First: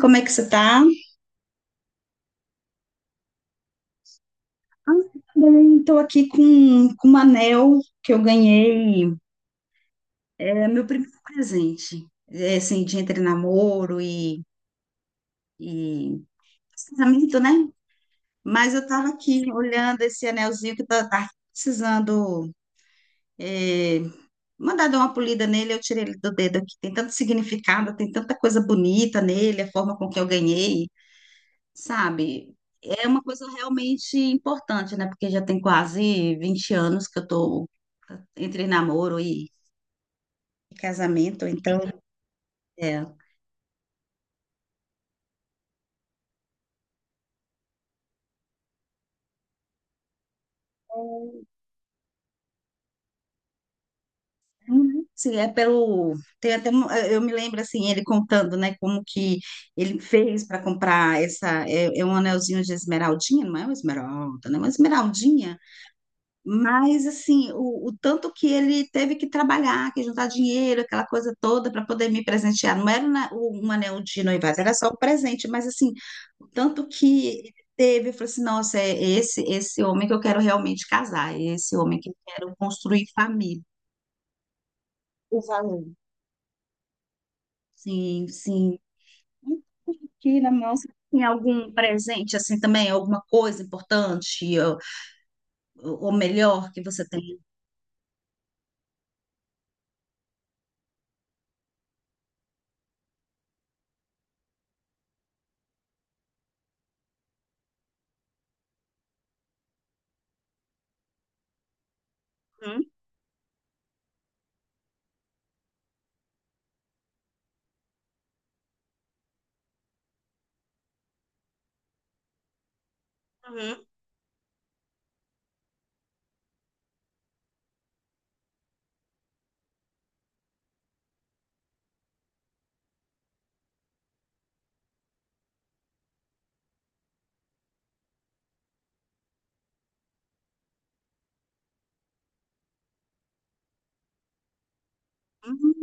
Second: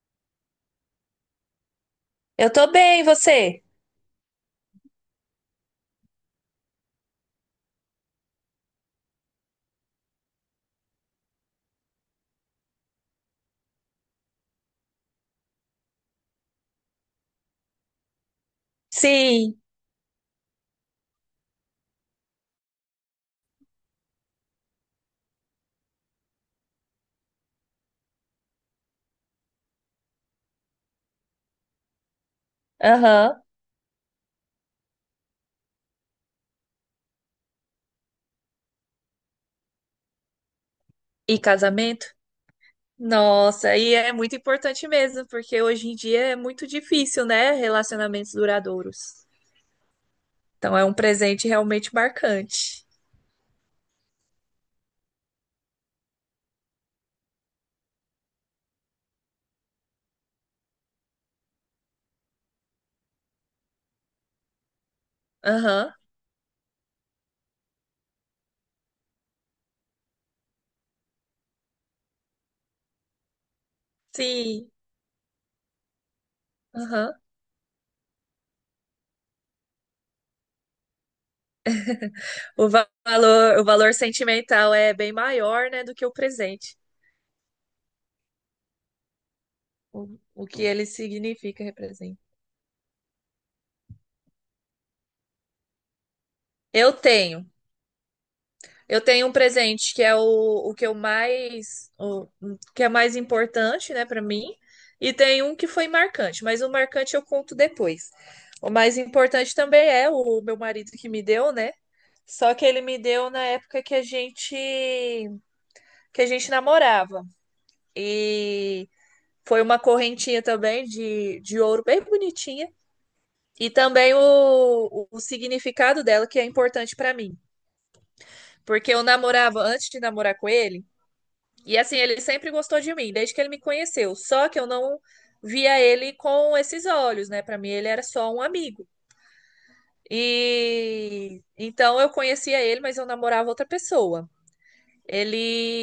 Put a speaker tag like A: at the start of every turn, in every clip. A: Como é que você tá?
B: Eu tô bem, e você?
A: Estou aqui com um anel que eu ganhei. É meu primeiro presente, é, assim, de entre namoro e casamento, né? Mas eu estava aqui
B: Sim.
A: olhando esse anelzinho que tá precisando é, mandar dar uma polida nele. Eu tirei ele do dedo aqui. Tem tanto significado, tem tanta coisa bonita nele, a forma com que eu ganhei. Sabe? É uma
B: Aham.
A: coisa realmente importante, né? Porque já tem quase 20 anos que eu tô entre namoro e
B: E
A: casamento, então
B: casamento?
A: é.
B: Nossa, e é muito importante mesmo, porque hoje em dia é muito difícil, né? Relacionamentos duradouros. Então é um presente realmente marcante.
A: Uhum. Sim, é pelo. Tem até um- eu me lembro assim, ele contando, né, como que ele fez para comprar essa. É, é um anelzinho de esmeraldinha, não é uma esmeralda, né? Uma esmeraldinha.
B: Aham.
A: Mas, assim, o tanto que ele teve que trabalhar, que juntar dinheiro, aquela coisa toda, para poder me presentear. Não era na- o- um anel de noivado,
B: Sim.
A: era só o presente. Mas, assim, o tanto
B: Aham.
A: que ele teve, eu falei assim: nossa, é esse homem que eu quero realmente casar, é esse homem que eu quero
B: O va-
A: construir
B: valor,
A: família.
B: o valor sentimental é bem
A: O
B: maior,
A: valor.
B: né, do que o presente,
A: Sim, sim.
B: o,
A: Aqui
B: o
A: na
B: que
A: mão,
B: ele
A: você tem
B: significa,
A: algum
B: representa.
A: presente, assim, também? Alguma coisa importante, ou melhor, que
B: Eu
A: você tem?
B: tenho, eu tenho um presente que é o que eu mais, o que é mais importante, né, para mim, e tem um que foi marcante, mas o marcante eu conto depois. O mais importante também é o meu marido que me deu, né? Só que ele
A: Uhum,
B: me deu na época que a gente namorava. E foi uma correntinha também de ouro bem bonitinha. E
A: uhum.
B: também o significado dela, que é importante pra mim. Porque eu namorava antes de namorar com ele. E assim, ele sempre gostou de mim, desde que ele me conheceu. Só que eu não via ele com esses olhos, né? Pra mim, ele era só um amigo. E então eu conhecia ele, mas eu namorava outra pessoa.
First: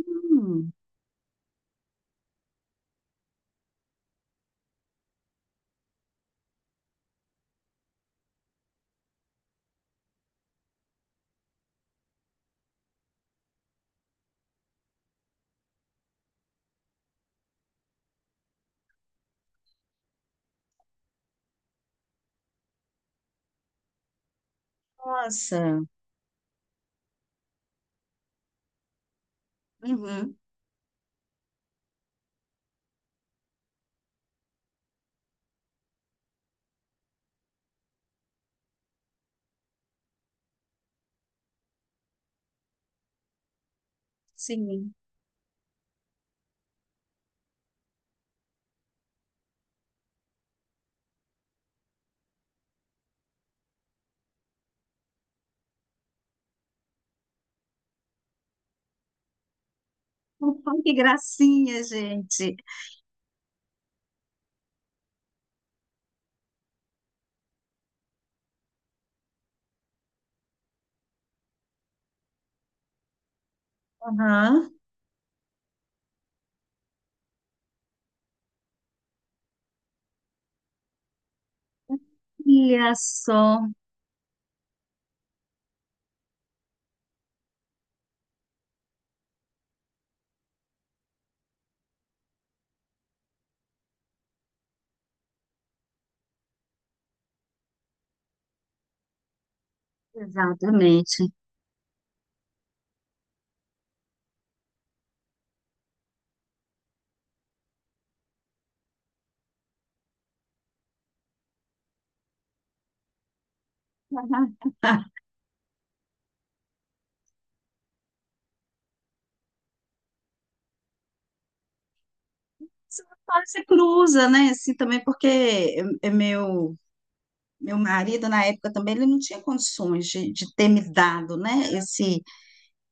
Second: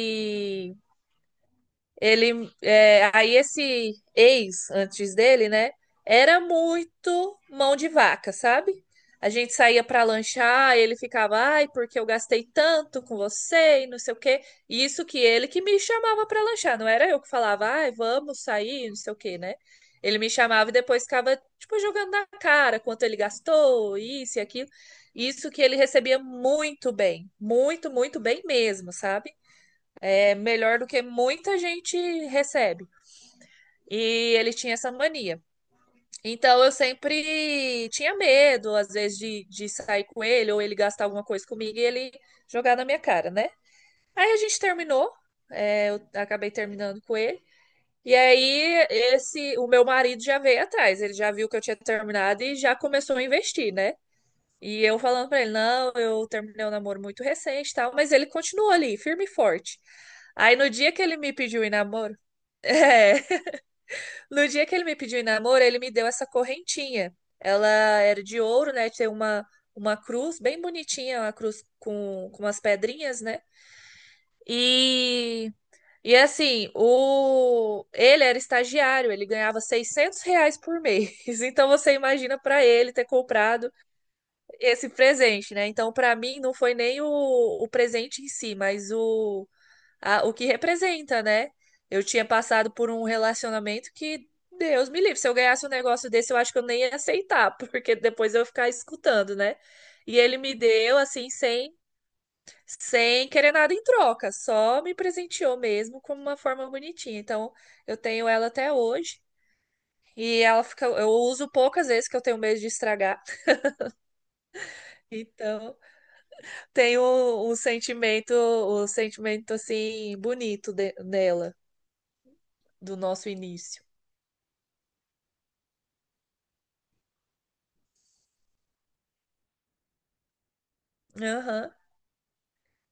A: Hum,
B: Ele, é, aí esse ex antes dele, né, era muito mão de vaca, sabe? A gente saía para lanchar, ele ficava, ai, porque eu gastei tanto com você e não sei o quê. Isso que ele que me chamava para lanchar, não era eu que falava, ai, vamos sair, não sei o quê, né? Ele me chamava e depois ficava, tipo, jogando na cara quanto ele gastou, isso e aquilo. Isso que ele
A: nossa.
B: recebia muito bem, muito, muito bem mesmo, sabe? É
A: Uhum.
B: melhor do que muita gente recebe. E ele tinha essa mania. Então eu sempre tinha medo, às vezes, de sair com ele, ou ele gastar alguma coisa comigo e ele jogar na minha cara, né? Aí a gente
A: Sim.
B: terminou, é, eu acabei terminando com ele. E aí o meu marido já veio atrás, ele já viu que eu tinha terminado e já começou a investir, né? E eu falando pra ele, não, eu terminei um namoro muito recente e tal, mas ele continuou ali, firme e forte. Aí no
A: Opa,
B: dia
A: que
B: que ele me pediu em
A: gracinha,
B: namoro,
A: gente.
B: é, no dia que ele me pediu em namoro, ele me deu essa correntinha. Ela era de ouro, né? Uma cruz bem bonitinha, uma cruz com umas pedrinhas, né?
A: Aham.
B: E, e assim, ele era estagiário, ele ganhava R$ 600 por mês. Então você imagina para ele
A: Olha
B: ter
A: só.
B: comprado esse presente, né? Então para mim não foi nem o presente em si, mas o que representa, né? Eu tinha passado por um relacionamento que, Deus me livre, se eu ganhasse um negócio desse, eu acho que eu nem ia aceitar, porque depois eu ia ficar escutando, né? E ele me deu,
A: Exatamente.
B: assim, sem querer nada em troca, só me presenteou mesmo como uma forma bonitinha. Então, eu tenho ela até hoje. E ela fica, eu uso poucas vezes que eu tenho medo de estragar. Então, tenho um sentimento assim bonito nela, do
A: Você
B: nosso início.
A: cruza, né? Assim também, porque é- é meu marido na época também ele não tinha condições de ter me dado, né?
B: Aham.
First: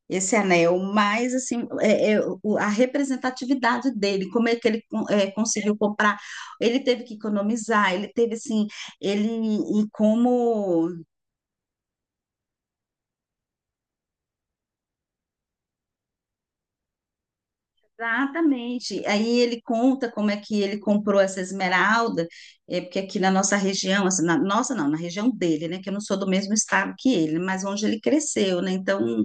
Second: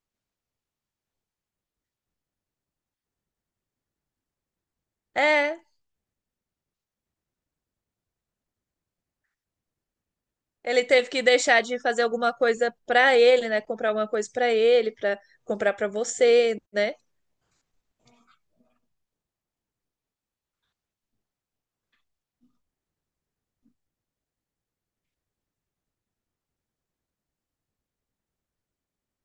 A: Esse anel, mas assim é- é o- a representatividade dele, como é que ele con- é,
B: É,
A: conseguiu comprar? Ele teve que economizar, ele teve assim, ele e
B: ele
A: como
B: teve que deixar de fazer alguma coisa pra ele, né? Comprar alguma coisa pra ele, pra comprar pra você, né?
A: Exatamente. Aí ele conta como é que ele comprou essa esmeralda, é, porque aqui na nossa região, assim, na nossa não, na região dele, né? Que eu não sou do mesmo estado que ele, mas onde ele cresceu, né? Então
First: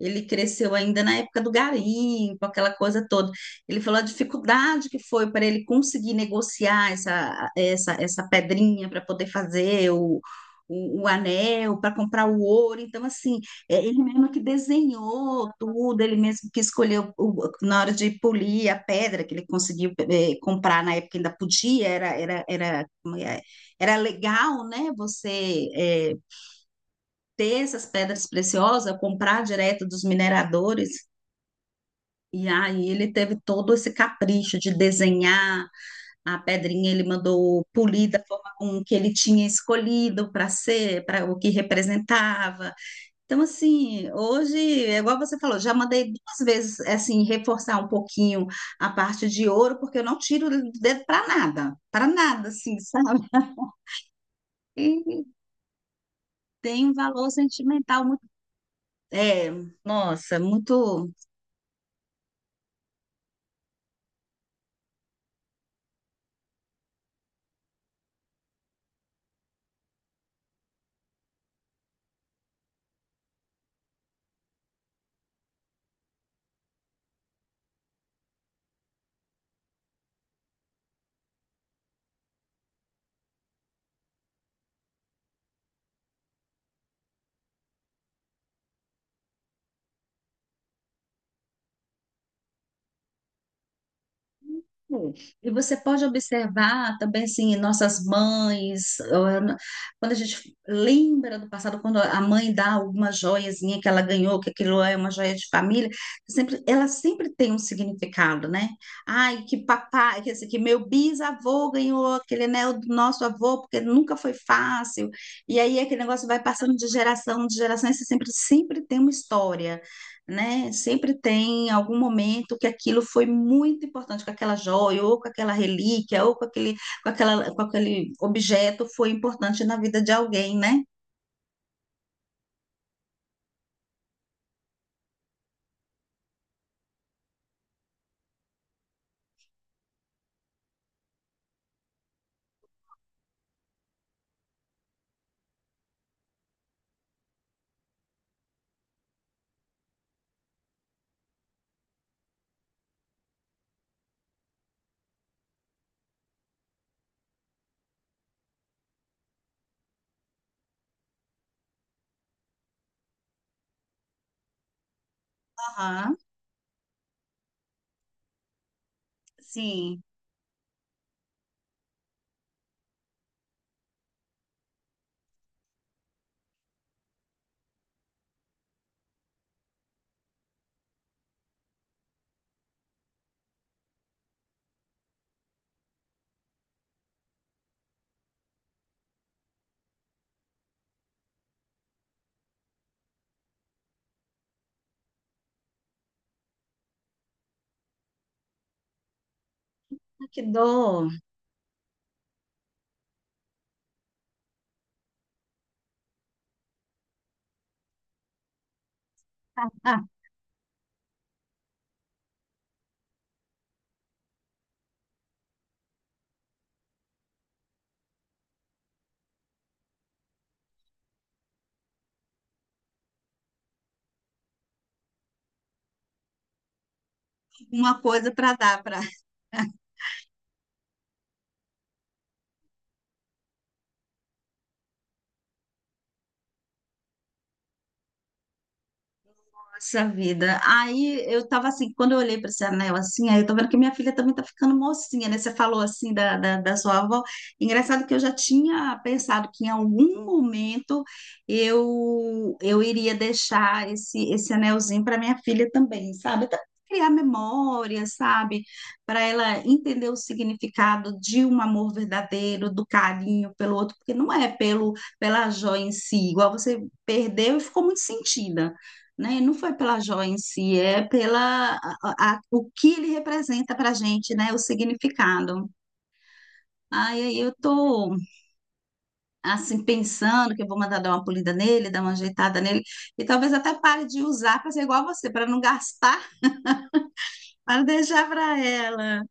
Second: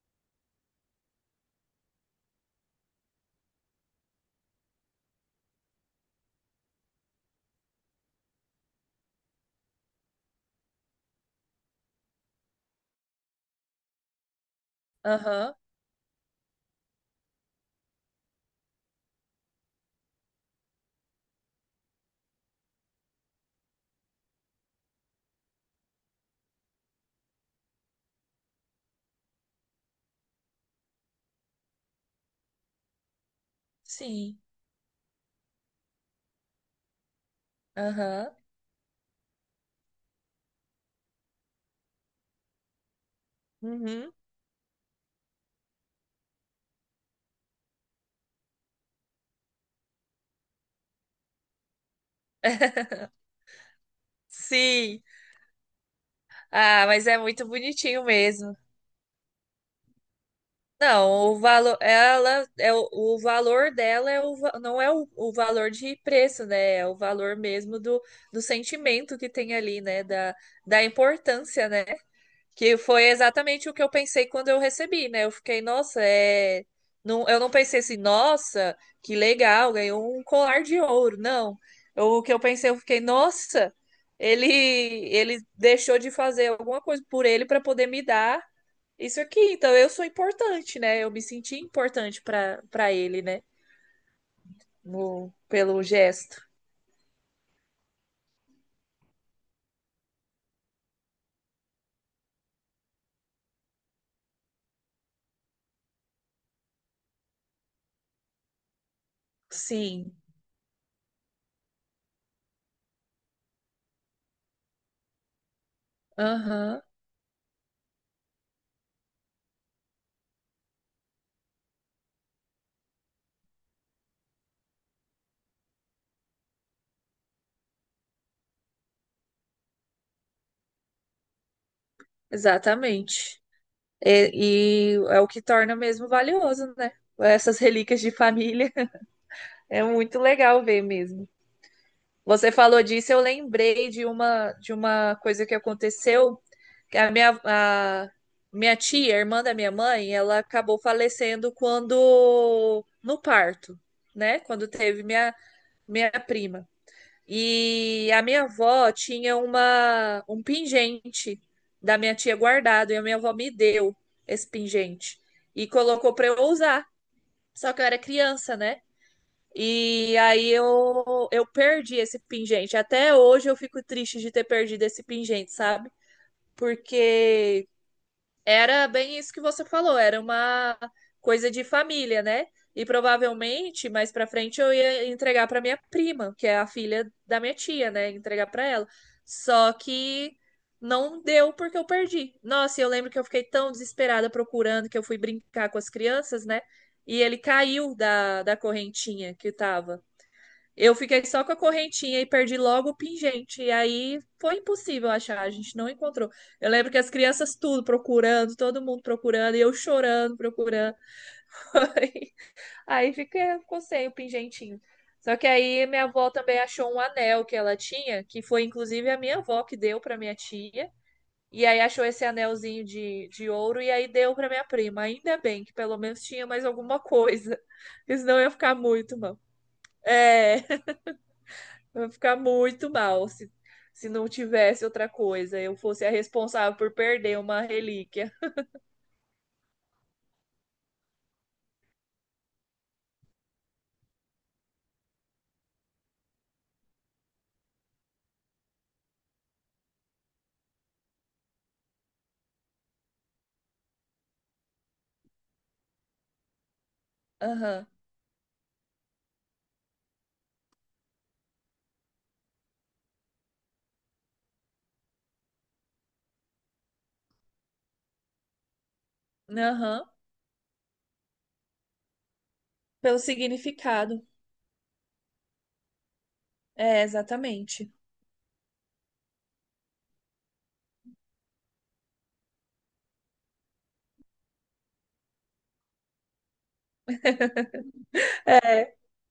A: ele cresceu ainda na época do garimpo, aquela coisa toda. Ele falou a dificuldade que foi para ele conseguir negociar essa pedrinha para poder fazer o anel, para comprar o ouro. Então, assim, é ele mesmo que desenhou
B: Aham,
A: tudo, ele mesmo que escolheu o- na hora de polir a pedra que ele conseguiu comprar na época que ainda podia, era como é? Era legal, né? Você ter essas pedras preciosas, comprar direto dos mineradores. E aí ele teve todo esse
B: sim,
A: capricho de desenhar a pedrinha, ele mandou polir da
B: aham,
A: forma com que ele tinha escolhido para ser, para o que representava. Então, assim,
B: uhum.
A: hoje, é igual você falou, já mandei 2 vezes, é assim, reforçar um pouquinho a parte de ouro, porque eu não tiro o dedo para nada, assim, sabe?
B: Sim.
A: E
B: Ah,
A: tem um
B: mas é
A: valor
B: muito
A: sentimental
B: bonitinho
A: muito,
B: mesmo.
A: é, nossa, muito.
B: Não, o valor, ela é o valor dela é não é o valor de preço, né? É o valor mesmo do, do sentimento que tem ali, né? Da, da importância, né? Que foi exatamente o que eu pensei quando eu recebi, né? Eu fiquei, nossa, é. Não, eu não pensei assim, nossa, que legal, ganhou um colar de ouro. Não. O que eu pensei, eu fiquei, nossa, ele, ele deixou de fazer alguma coisa por ele para poder me dar isso aqui. Então eu sou importante, né? Eu me senti importante para ele, né?
A: Hum.
B: No,
A: E você
B: pelo
A: pode
B: gesto.
A: observar também, assim, nossas mães, ah, na- quando a gente lembra do passado, quando a mãe dá alguma joiazinha que ela ganhou, que aquilo é uma joia de família, sempre, ela sempre tem um significado, né? Ai, que
B: Sim.
A: papai, que, assim, que meu bisavô ganhou aquele anel do nosso avô, porque nunca foi fácil. E aí aquele negócio vai passando
B: Aham,
A: de geração, e você sempre, sempre tem uma história né? Sempre tem algum momento que aquilo foi muito importante, com aquela joia, ou com aquela relíquia, ou com aquele, com aquela, com aquele objeto foi importante na vida de alguém, né?
B: exatamente. E é o que torna mesmo valioso, né? Essas relíquias de família. É muito legal ver mesmo. Você falou disso, eu lembrei de uma coisa que aconteceu, que a minha tia, irmã da minha mãe, ela acabou falecendo quando no parto, né? Quando teve minha prima. E a minha avó tinha uma, um pingente da minha tia guardado, e a minha avó me deu esse pingente e colocou
A: Aham,
B: para eu usar. Só que eu era criança, né?
A: sim.
B: E aí eu perdi esse pingente. Até hoje eu fico triste de ter perdido esse pingente, sabe? Porque era bem isso que você falou, era uma coisa de família, né? E provavelmente mais pra frente eu ia entregar pra minha prima, que é a filha da minha tia, né? Entregar pra ela. Só que não deu porque eu perdi. Nossa, e eu lembro que eu fiquei tão desesperada procurando que eu fui brincar com as crianças, né? E ele caiu da correntinha que tava.
A: Ah, que
B: Eu
A: dó.
B: fiquei só com a correntinha e perdi logo o pingente. E aí foi impossível achar, a gente não encontrou. Eu lembro que as crianças tudo procurando, todo mundo procurando, e eu
A: Ah,
B: chorando, procurando. Foi. Ficou sem o pingentinho. Só que aí minha avó também achou um anel que ela tinha, que foi inclusive a minha avó que deu para minha tia. E aí achou esse anelzinho de ouro e aí deu para minha prima. Ainda bem que pelo menos tinha mais alguma coisa,
A: uma
B: porque
A: coisa
B: senão eu ia
A: para
B: ficar
A: dar para
B: muito mal. É. Eu ia ficar muito mal se não tivesse outra coisa. Eu fosse a responsável por perder uma relíquia.
A: Nossa vida. Aí eu tava assim, quando eu olhei para esse anel assim, aí eu tô vendo que minha filha também tá ficando mocinha, né? Você falou assim da sua avó. Engraçado que eu já tinha pensado que em algum momento eu iria deixar esse anelzinho para minha filha também, sabe? Até pra criar
B: Aham,
A: memória, sabe? Para ela entender o significado de um amor verdadeiro, do carinho pelo outro, porque não é pelo pela joia em si, igual você perdeu e ficou muito sentida né? E não foi pela
B: aham.
A: joia em si, é pela a- o que ele
B: Pelo
A: representa para a
B: significado.
A: gente, né? O significado.
B: É,
A: Aí eu
B: exatamente.
A: tô assim pensando que eu vou mandar dar uma polida nele, dar uma ajeitada nele e talvez até pare de usar para ser igual a você, para não gastar, para deixar para ela.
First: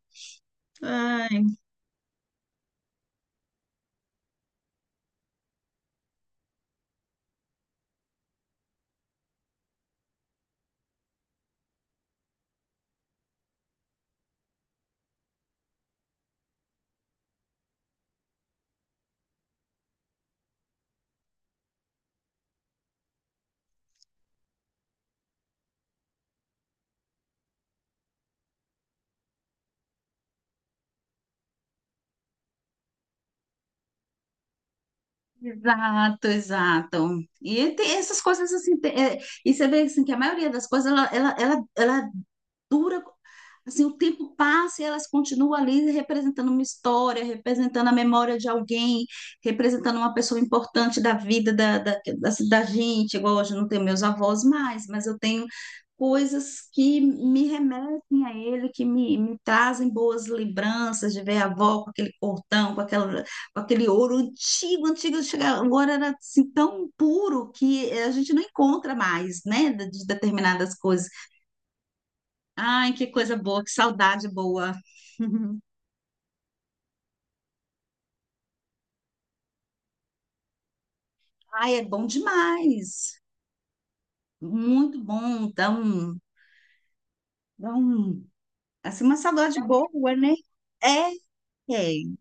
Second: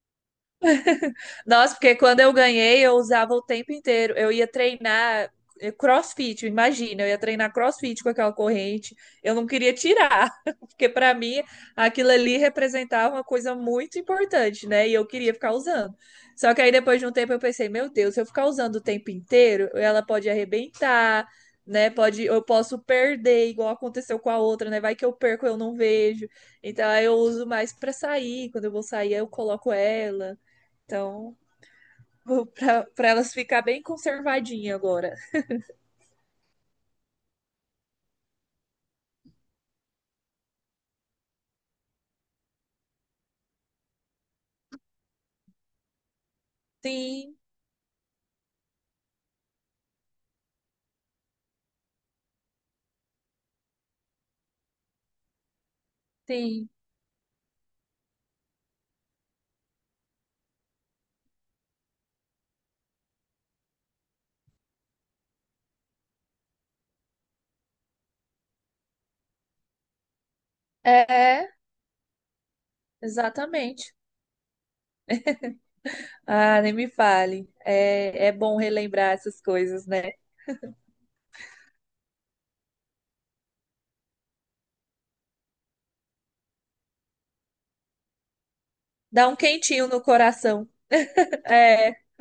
A: Ai.
B: Nossa, porque quando eu ganhei, eu usava o tempo inteiro. Eu ia treinar CrossFit, imagina, eu ia treinar CrossFit com aquela corrente. Eu não queria tirar, porque para mim aquilo ali representava uma coisa muito importante, né? E eu queria ficar usando. Só que aí depois de um tempo eu pensei, meu Deus, se eu ficar usando o tempo inteiro, ela pode arrebentar, né? Pode, eu posso perder, igual aconteceu com a outra, né? Vai que eu perco, eu não vejo. Então aí eu uso mais para sair. Quando eu vou sair, eu coloco ela. Então, vou pra elas ficar bem conservadinha agora.
A: Exato, exato. E tem essas coisas assim, tem- é, e você vê assim, que a maioria das coisas ela dura, assim, o tempo passa e elas continuam ali representando uma história,
B: Sim,
A: representando a memória de alguém, representando uma pessoa importante da vida da gente. Igual hoje eu não tenho meus avós mais, mas eu tenho coisas
B: sim.
A: que me remetem a ele, que me trazem boas lembranças de ver a avó com aquele cortão com aquela aquele ouro antigo, antigo, chega- agora era assim, tão puro que a gente não encontra mais, né, de determinadas coisas.
B: É,
A: Ai, que coisa boa, que
B: exatamente.
A: saudade boa.
B: Ah, nem me fale. É, é bom relembrar essas coisas, né?
A: Ai, é bom demais. Muito bom, então, dá um- assim, uma
B: Dá um
A: saudade
B: quentinho no
A: boa, né?
B: coração.
A: É,
B: É,
A: é.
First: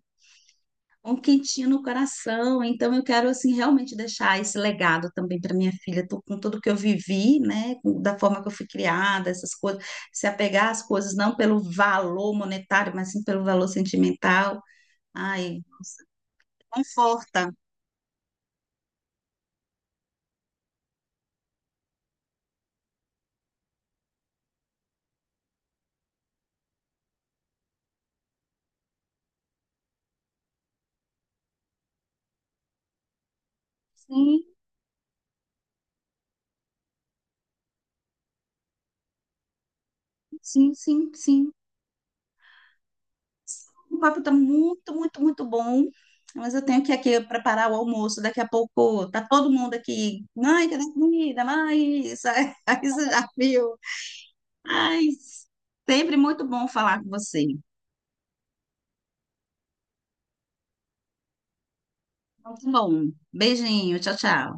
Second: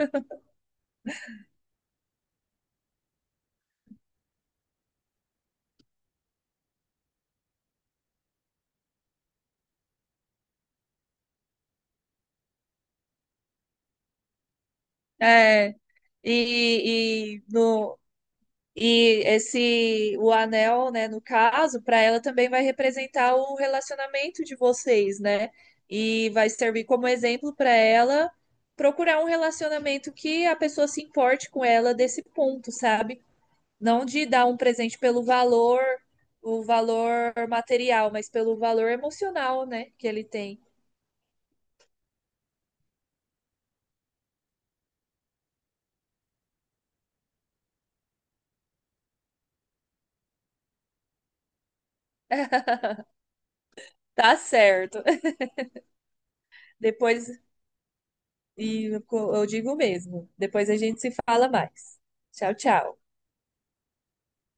A: Um quentinho no coração. Então eu quero assim realmente deixar esse legado também para minha filha, tô- com tudo que eu vivi, né, com- da forma que eu fui criada, essas coisas, se apegar às coisas não pelo valor monetário, mas sim pelo valor sentimental. Ai,
B: é. E
A: conforta.
B: no, E esse o anel, né, no caso, para ela também vai representar o relacionamento de vocês, né? E vai servir como exemplo para ela procurar um relacionamento que a pessoa se importe com ela desse ponto, sabe? Não de
A: Sim,
B: dar um presente pelo valor, o valor material, mas pelo valor emocional, né, que ele tem.
A: sim, sim, sim. O papo está muito, muito, muito bom. Mas eu tenho que aqui preparar o almoço. Daqui a pouco tá todo mundo aqui. Mãe, cadê a comida? Mãe, isso aí você já viu.
B: Tá
A: Ai,
B: certo.
A: sempre muito bom falar com
B: Depois,
A: você.
B: e eu digo mesmo, depois a gente se fala mais. Tchau,
A: Muito
B: tchau.
A: bom. Beijinho, tchau, tchau.